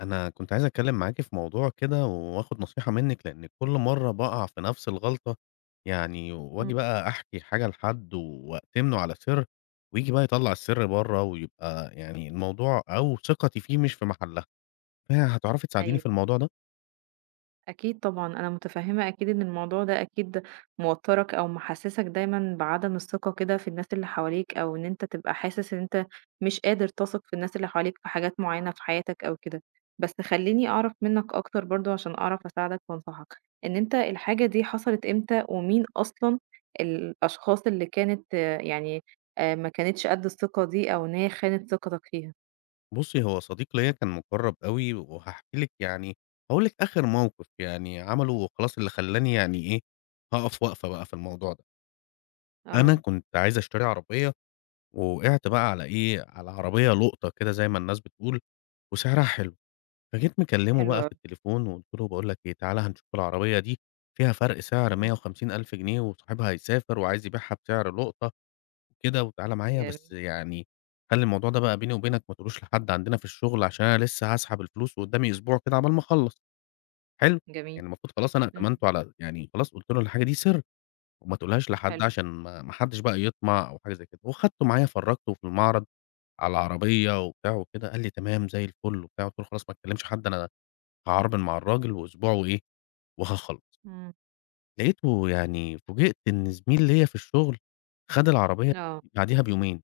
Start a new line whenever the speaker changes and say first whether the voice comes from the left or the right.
left: أنا كنت عايز أتكلم معاكِ في موضوع كده وآخد نصيحة منِّك، لإن كل مرّة باقع في نفس الغلطة، يعني وآجي
right: إمم،
left: بقى أحكي حاجة لحد وأأتمنه على سِر، وييجي بقى يطلّع السِر برّه ويبقى يعني الموضوع أو ثقتي فيه مش في محلها، فهتعرفي تساعديني في
right: أيوه،
left: الموضوع ده؟
right: أكيد طبعًا، أنا متفهمة أكيد إن الموضوع ده أكيد موتّرك أو محسسك دايمًا بعدم الثقة كده في الناس اللي حواليك، أو إن أنت تبقى حاسس إن أنت مش قادر تثق في الناس اللي حواليك في حاجات معيّنة في حياتك أو كده. بس خلّيني أعرف منّك أكتر برضه عشان أعرف أساعدك وأنصحك، إن أنت الحاجة دي حصلت إمتى، ومين أصلًا الأشخاص اللي كانت آه، يعني ما كانتش قد الثقة دي، أو إن هي خانت ثقتك فيها؟
left: بُصّي، هو صديق ليّا كان مُقرّب أوي وهاحكي لِك يعني هاقول لِك آخر موقف يعني عمله وخلاص اللي خلّاني يعني إيه، هاقف وقفة بقى في الموضوع ده. أنا
right: آه،
left: كنت عايز أشتري عربية ووقعت بقى على إيه، على عربية لُقطة كده زي ما الناس بتقول، وسعرها حلو، فجيت مكلمه
right: حلو
left: بقى
right: أوي،
left: في التليفون وقُلت له باقول لك إيه، تعالَ هنشوف العربية دي فيها فرق سعر
right: إمم،
left: 150.000 جنيه وصاحبها هيسافر وعايز يبيعها بسعر لُقطة وكده وتعالَ معايا،
right: جميل،
left: بس يعني خلّي الموضوع ده بقى بيني وبينك ما تقولوش لحد عندنا في الشغل عشان أنا لسه هاسحب الفلوس وقدامي أسبوع كده عقبال ما أخلّص، حلو،
right: جميل،
left: يعني المفروض خلاص أنا
right: إمم،
left: ائتمنته على يعني خلاص قُلت له الحاجة دي سِر وما تقولهاش لحد
right: حلو.
left: عشان ما حدش بقى يطمع أو حاجة زي كده، وخدته معايا فرّجته في المعرض. على العربية وبتاع وكده، قال لي: "تمام زي الفل." وبتاع، قُلت له: "خلاص ما تكلمش حد أنا هاعربن مع الراجل وأسبوع وإيه وهاخلّص."
right: إمم.
left: لقيته يعني فوجئت إن زميل ليّا في الشغل خَد العربية
right: آه.
left: بعديها بيومين،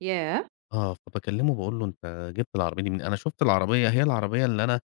right: ياه!
left: آه، فباكلمه باقول له: "أنت جِبت العربية دي منين؟" أنا شُفت العربية هي العربية اللي أنا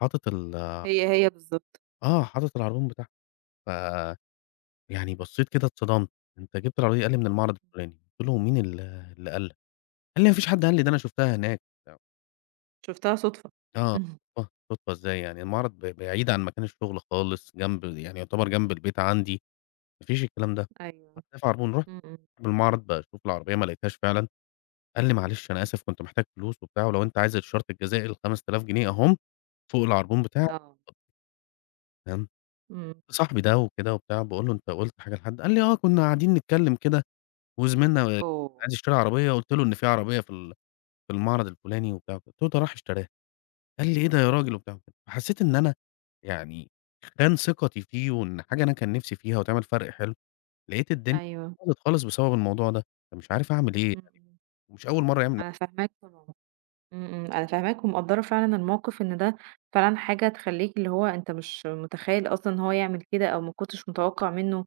left: حاطط ال
right: هي، هي بالضبط.
left: آه، حاطط العربون بتاعها، ف يعني بصّيت كده اتصدمت، "أنت جِبت العربية دي؟" قال لي: "من المعرض الفلاني." قُلت له: "ومين اللي قال لك؟" قال لي: "ما فيش حد قال لي، ده أنا شُفتها هناك." وبتاع.
right: شُفتها صُدفة.
left: آه،
right: إمم،
left: صدفة، صدفة إزاي يعني؟ المعرض بعيد عن مكان الشغل خالص، جنب يعني يعتبر جنب البيت عندي، ما فيش الكلام ده.
right: أيوه.
left: وأنا في عربون، رُحت
right: إمم، إمم.
left: بالمعرض باشوف العربية ما لقيتهاش فعلًا، قال لي: "معلش أنا آسف كنت محتاج فلوس وبتاع، ولو أنت عايز الشرط الجزائي ال5000 جنيه أهُم فوق العربون بتاعك."
right: آه.
left: فاهم؟
right: إمم.
left: صاحبي ده وكده وبتاع، باقول له: "أنت قُلت حاجة لحد؟" قال لي: "آه، كنا قاعدين نتكلم كده وزميلنا
right: أوه!
left: عايز يشتري عربية، قُلت له إن في عربية في في المعرض الفلاني وبتاع." قُلت له: "ده راح اشتراها." قال لي: "إيه ده يا راجل؟" وبتاع وكده. فحسّيت إن أنا يعني خان ثقتي فيه وإن حاجة أنا كان نِفْسي فيها وتعمل فرْق حلو، لقيت الدنيا
right: أيوه.
left: باظت خالص بسبب الموضوع ده، فمش عارف أعمل إيه،
right: إمم، إمم.
left: ومش أول مرّة يعمل معايا.
right: أنا فاهماك طبعًا. إمم، إمم. أنا فاهماك ومقدّرة فعلًا الموقِف إن ده فعلًا حاجة تخلّيك اللي هو أنت مش متخيّل أصلًا إن هو يعمل كده أو ما كنتش متوقّع منّه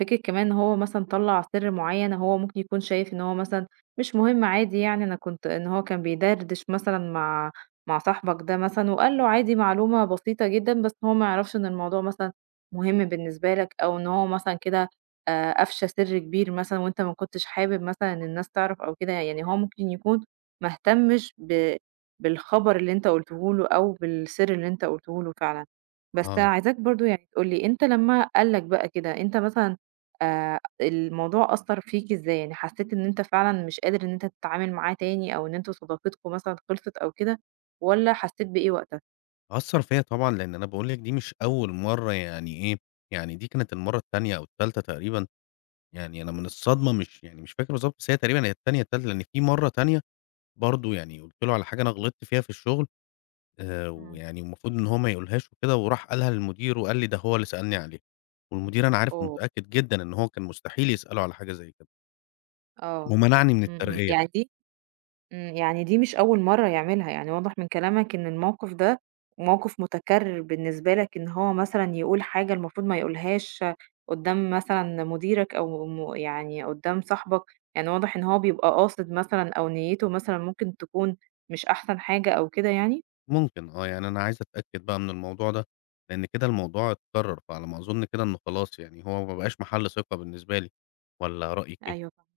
right: فكرة كمان إن هو مثلًا طلّع سِر معيّن هو ممكن يكون شايف إن هو مثلًا مش مهم عادي يعني أنا كنت إن هو كان بيدردش مثلًا مع صاحبك ده مثلًا وقال له عادي معلومة بسيطة جدًا، بس هو ما يعرفش إن الموضوع مثلًا مهم بالنسبة لك أو إن هو مثلًا كده أفشى سِر كبير مثلًا وأنت ما كنتش حابب مثلًا إن الناس تعرف أو كده، يعني هو ممكن يكون ما اهتمش بالخبر اللي أنت قُلته له أو بالسِر اللي أنت قُلته له فعلًا. بس
left: آه.
right: عايزاك برضه يعني تقول لي أنت لمّا قال لك بقى كده، أنت مثلًا الموضوع أثّر فيك إزاي؟ يعني حسّيت إن أنت فعلًا مش قادر إن أنت تتعامل معاه تاني أو إن أنتم صداقتكم مثلًا خلصت أو كده والّا حسّيت بإيه وقتها؟
left: أثّر فيّا طبعًا لإن أنا باقول لِك دي مش أول مرّة يعني إيه، يعني دي كانت المرّة التانية أو التالتة تقريبًا، يعني أنا من الصدمة مش يعني مش فاكر بالضبط، بس هي تقريبًا هي التانية، التالتة، لإن في مرّة تانية برضه يعني قُلت له على حاجة أنا غلطت فيها في الشغل
right: إمم.
left: ويعني المفروض إن هو ما يقولهاش وكده، وراح قالها للمدير وقال لي ده هو اللي سألني عليها، والمدير أنا عارف
right: أوه!
left: ومتأكد جدًا إن هو كان مستحيل يسأله على حاجة زي كده،
right: آه.
left: ومنعني من
right: إمم، إمم.
left: الترقية،
right: يعني دي إمم. يعني دي مش أول مرّة يعملها، يعني واضح من كلامك إن الموقف ده موقف متكرّر بالنسبة لك إن هو مثلًا يقول حاجة المفروض ما يقولهاش قُدّام مثلًا مديرك أو يعني قُدّام صاحبك، يعني واضح إن هو بيبقى قاصد مثلًا أو نيّته مثلًا ممكن تكون مش أحسن حاجة أو كده يعني؟
left: ممكن آه، يعني أنا عايز أتأكد بقى من الموضوع ده، لإن كده الموضوع اتكرر، فعلى ما أظن كده إنه خلاص يعني هو ما بقاش محل ثقة بالنسبة لي، والّا رأيِك
right: أيوه
left: إيه؟
right: فاهمة،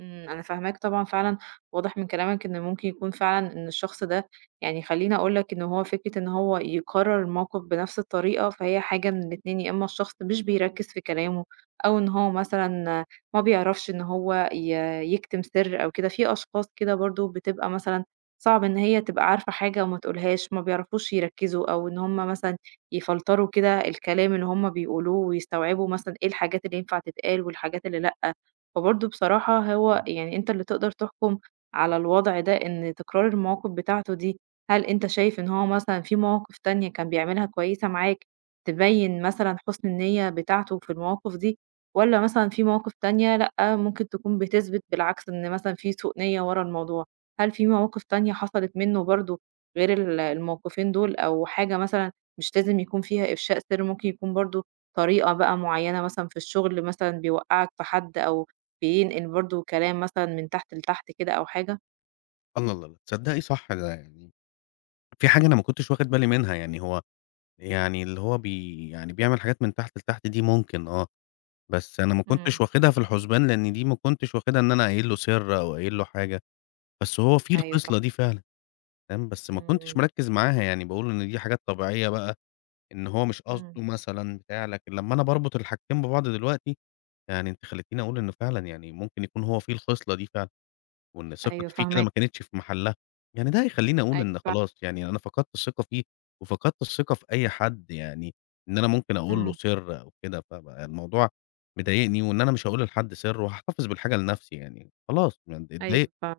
right: إمم، أنا فاهماك طبعًا فعلًا، واضح من كلامك إن ممكن يكون فعلًا إن الشخص ده يعني خلّيني أقول لك إن هو فكرة إن هو يكرّر الموقف بنفس الطريقة، فهي حاجة من الاتنين، يا إما الشخص مش بيركّز في كلامه، أو إن هو مثلًا ما بيعرفش إن هو يكتم سر أو كده، في أشخاص كده برضه بتبقى مثلًا صعب إن هي تبقى عارفة حاجة وما تقولهاش، ما بيعرفوش يركّزوا، أو إن هم مثلًا يفلتروا كده الكلام اللي هم بيقولوه، ويستوعبوا مثلًا إيه الحاجات اللي ينفع تتقال والحاجات اللي لأ. فبرضه بصراحة هو إمم. يعني أنت اللي تقدر تحكم على الوضع ده، إن تكرار المواقف بتاعته دي، هل أنت شايف إن هو مثلًا في مواقف تانية كان بيعملها كويسة معاك، تبين مثلًا حسن النية بتاعته في المواقف دي، والّا مثلًا في مواقف تانية لأ، ممكن تكون بتثبت بالعكس إن مثلًا في سوء نية ورا الموضوع؟ هل في مواقف تانية حصلت منه برضه غير الموقفين دول، أو حاجة مثلًا مش لازم يكون فيها إفشاء سر، ممكن يكون برضه طريقة بقى معينة مثلًا في الشغل مثلًا بيوقّعك في حد أو بينقل برضه كلام مثلًا من تحت لتحت كده أو حاجة؟
left: الله، الله، الله! تصدقي صح ده يعني في حاجة أنا
right: إمم.
left: ما كنتش واخد بالي منها، يعني هو يعني اللي هو يعني بيعمل حاجات من تحت لتحت دي ممكن آه. بس أنا ما
right: إمم.
left: كنتش واخدها في الحُسبان، لإن دي ما كنتش واخدها إن أنا قايل له سِر أو قايل له حاجة، بس هو فيه
right: أيوه
left: الخِصلة
right: فاهمة.
left: دي فعلًا، تمام، بس ما
right: إمم،
left: كنتش مركّز معاها، يعني باقول إن دي حاجات طبيعية بقى، إن هو مش قصده
right: إمم.
left: مثلًا بتاع، لكن لمّا أنا باربط الحاجتين ببعض دلوقتي، يعني أنتِ خلّيتيني أقول إنه فعلًا يعني ممكن يكون هو فيه الخِصلة دي فعلًا. وإن
right: أيوه
left: ثقتي فيه كده
right: فاهماك،
left: ما كانتش في محلها، يعني ده هيخلّيني أقول
right: أيوه
left: إن
right: فعلًا.
left: خلاص يعني أنا فقدت الثقة فيه، وفقدت الثقة في أي حد يعني، إن أنا ممكن أقول له
right: إمم.
left: سِر أو كده، فبقى الموضوع
right: إمم،
left: مضايقني، وإن أنا مش هاقول لحد سِر، وهاحتفظ بالحاجة لنفسي يعني، خلاص يعني
right: أيوه
left: اتضايقت
right: فعلًا.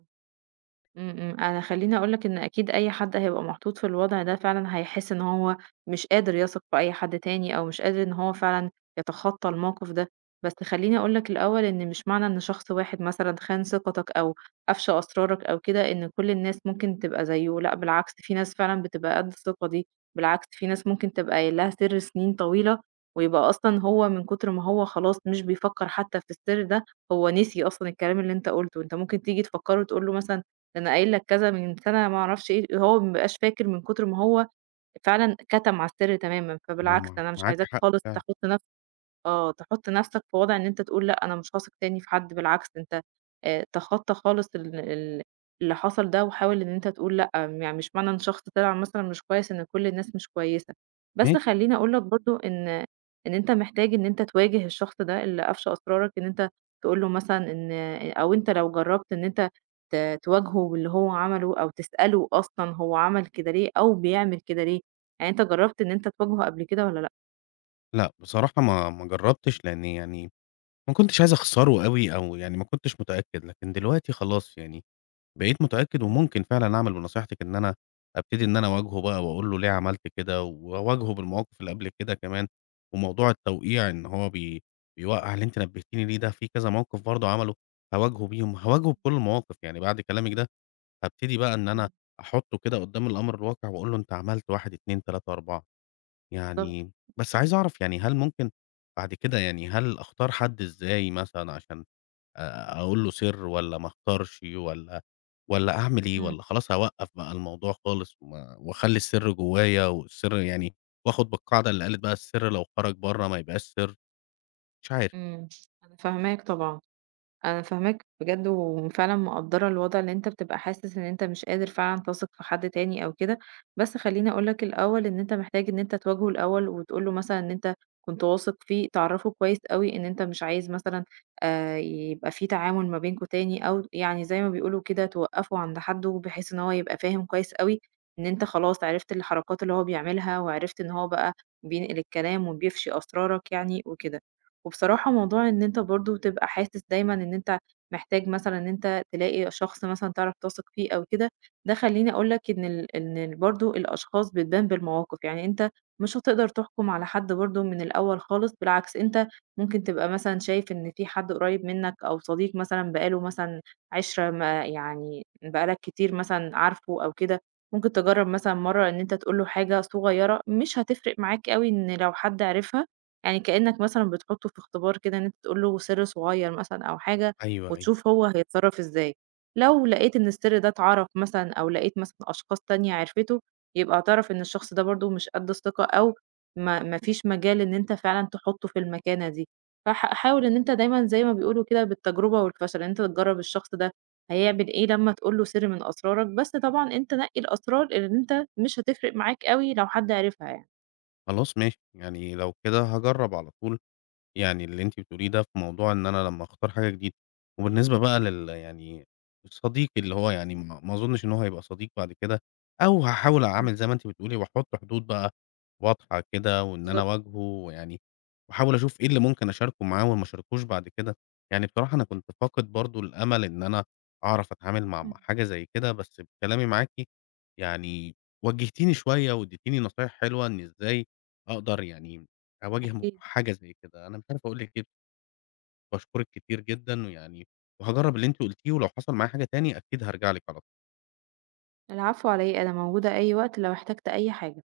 right: إمم، إمم، أنا خلّيني أقول لك إن أكيد أي حد هيبقى محطوط في الوضع ده فعلًا هيحس إن هو مش قادر يثق في أي حد تاني، أو مش قادر إن هو فعلًا يتخطى الموقف ده، بس خلّيني أقول لك الأول إن مش معنى إن شخص واحد مثلًا خان ثقتك أو أفشى أسرارك أو كده، إن كل الناس ممكن تبقى زيه، لأ بالعكس في ناس فعلًا بتبقى قد الثقة دي، بالعكس في ناس ممكن تبقى قايل لها سر سنين طويلة، ويبقى أصلًا هو من كتر ما هو خلاص مش بيفكر حتى في السر ده، هو نسي أصلًا الكلام اللي أنت قُلته، أنت ممكن تيجي تفكّره تقول له مثلًا ده أنا قايل لك كذا من سَنة ما أعرفش إيه." هو ما بيبقاش فاكر من كتر ما هو فعلًا كتم على السِر تمامًا، فبالعكس أنا مش
left: معاكِ
right: عايزاك
left: حق
right: خالص
left: فعلًا،
right: تحُط آه، تحُط نَفْسك في وضع إن أنت تقول لأ، أنا مش هاثق تاني في حد، بالعكس أنت تخطّى خالص ال اللي حصل ده وحاول إن أنت تقول لأ، يعني مش معنى إن شخص طلع مثلًا مش كويس إن كل الناس مش كويسة، بس
left: ماشي.
right: خلّيني أقول لك برضه إن أنت محتاج إن أنت تواجه الشخص ده اللي أفشى أسرارك، إن أنت تقول له مثلًا إن أو أنت لو جرّبت إن أنت ت تواجهه باللي هو عمله أو تسأله أصلًا هو عمل كده ليه أو بيعمل كده ليه، يعني أنت جرّبت إن أنت تواجهه قبل كده والّا لأ؟
left: لأ بصراحة ما جرّبتش، لإن يعني ما كنتش عايز أخسره أوي، أو يعني ما كنتش متأكد، لكن دلوقتي خلاص يعني بقيت متأكد
right: إمم،
left: وممكن فعلًا أعمل بنصيحتِك إن أنا أبتدي إن أنا أواجهه بقى وأقول له ليه عملت كده، وأواجهه بالمواقف اللي قبل كده كمان، وموضوع التوقيع إن هو بيوقّع اللي أنتِ نبهتيني ليه ده في كذا موقف برضه عمله هاواجهه بيهم، هاواجهه بكل المواقف، يعني بعد كلامِك ده هابتدي بقى إن أنا
right: إمم،
left: أحطه كده قدّام الأمر الواقع وأقول له أنت عملت 1، 2، 3، 4
right: بالضبط.
left: يعني بس عايز أعرف يعني هل ممكن بعد كده يعني هل أختار حد إزاي مثلًا عشان أقول له سر والّا ما اختارش والّا والّا أعمل إيه،
right: إمم.
left: والّا خلاص هاوقّف بقى الموضوع خالص وأخلّي السر جوايا والسر يعني وآخد بالقاعدة اللي قالت بقى السر لو خرج برّه ما يبقاش سر، مش عارف.
right: إمم، أنا فاهماك طبعًا، أنا فاهماك بجد وفعلًا مقدّرة الوضع اللي أنت بتبقى حاسس إن أنت مش قادر فعلًا تثق في حد تاني أو كده، بس خلّيني أقول لك الأول إن أنت محتاج إن أنت تواجهه الأول وتقول له مثلًا إن أنت كنت واثق فيه، تعرّفه كويس أوي إن أنت مش عايز مثلًا يبقى في تعامل ما بينكم تاني أو يعني زي ما بيقولوا كده توقّفه عند حدُّه، بحيث إن هو يبقى فاهم كويس أوي إن أنت خلاص عرفت الحركات اللي هو بيعملها وعرفت إن هو بقى بينقل الكلام وبيفشي أسرارك يعني وكده. وبصراحة موضوع إن أنت برضه تبقى حاسس دايمًا إن أنت محتاج مثلًا إن أنت تلاقي شخص مثلًا تعرف تثق فيه أو كده، ده خلّيني أقول لك إن ال إن ال برضه الأشخاص بتبان بالمواقف، يعني أنت مش هتقدر تحكم على حد برضه من الأول خالص، بالعكس أنت ممكن تبقى مثلًا شايف إن في حد قريب منك أو صديق مثلًا بقى له مثلًا عِشرة ما يعني بقى لك كتير مثلًا عارفه أو كده، ممكن تجرّب مثلًا مرّة إن أنت تقول له حاجة صغيرة مش هتفرق معاك أوي إن لو حد عرفها. يعني كأنك مثلًا بتحطه في اختبار كده إن أنت تقول له سر صغير مثلًا أو حاجة،
left: أيوه، أيوه.
right: وتشوف هو هيتصرّف إزاي. لو لقيت إن السر ده اتعرف مثلًا أو لقيت مثلًا أشخاص تانية عرفته، يبقى اعترف إن الشخص ده برضه مش قد الثقة أو ما فيش مجال إن أنت فعلًا تحطه في المكانة دي. فح حاول إن أنت دايمًا زي ما بيقولوا كده بالتجربة والفشل، إن أنت تجرّب الشخص ده هيعمل إيه لمّا تقول له سر من أسرارك، بس طبعًا أنت نقي الأسرار اللي أنت مش هتفرق معاك أوي لو حد عرفها يعني.
left: خلاص ماشي، يعني لو كده هاجرّب على طول. يعني اللي أنتِ بتقوليه ده في موضوع إن أنا لمّا أختار حاجة جديدة، وبالنسبة بقى يعني صديقي اللي هو يعني ما ما أظنش إن هو هيبقى صديق بعد كده، أو هاحاول
right: إمم،
left: أعمل زي ما أنتِ بتقولي وأحط حدود بقى واضحة كده، وإن أنا
right: بالضبط.
left: أواجهه ويعني وأحاول أشوف إيه اللي ممكن أشاركه معاه وما أشاركوش بعد كده. يعني بصراحة أنا كنت فاقد برضه الأمل إن أنا أعرف أتعامل مع
right: إمم.
left: مع حاجة زي كده، بس بكلامي معاكِ يعني وجهتيني شوية واديتيني نصايح حلوة إن إزاي أقدر يعني أواجه
right: أكيد.
left: حاجة زي كده، أنا مش عارف أقول لِك إيه، باشكرِك كتير جدًا، ويعني وهاجرّب اللي أنتِ قُلتيه، ولو حصل معايا حاجة تاني أكيد هارجع لِك على
right: العفو على إيه، أنا موجودة أي وقت لو احتجت أي حاجة.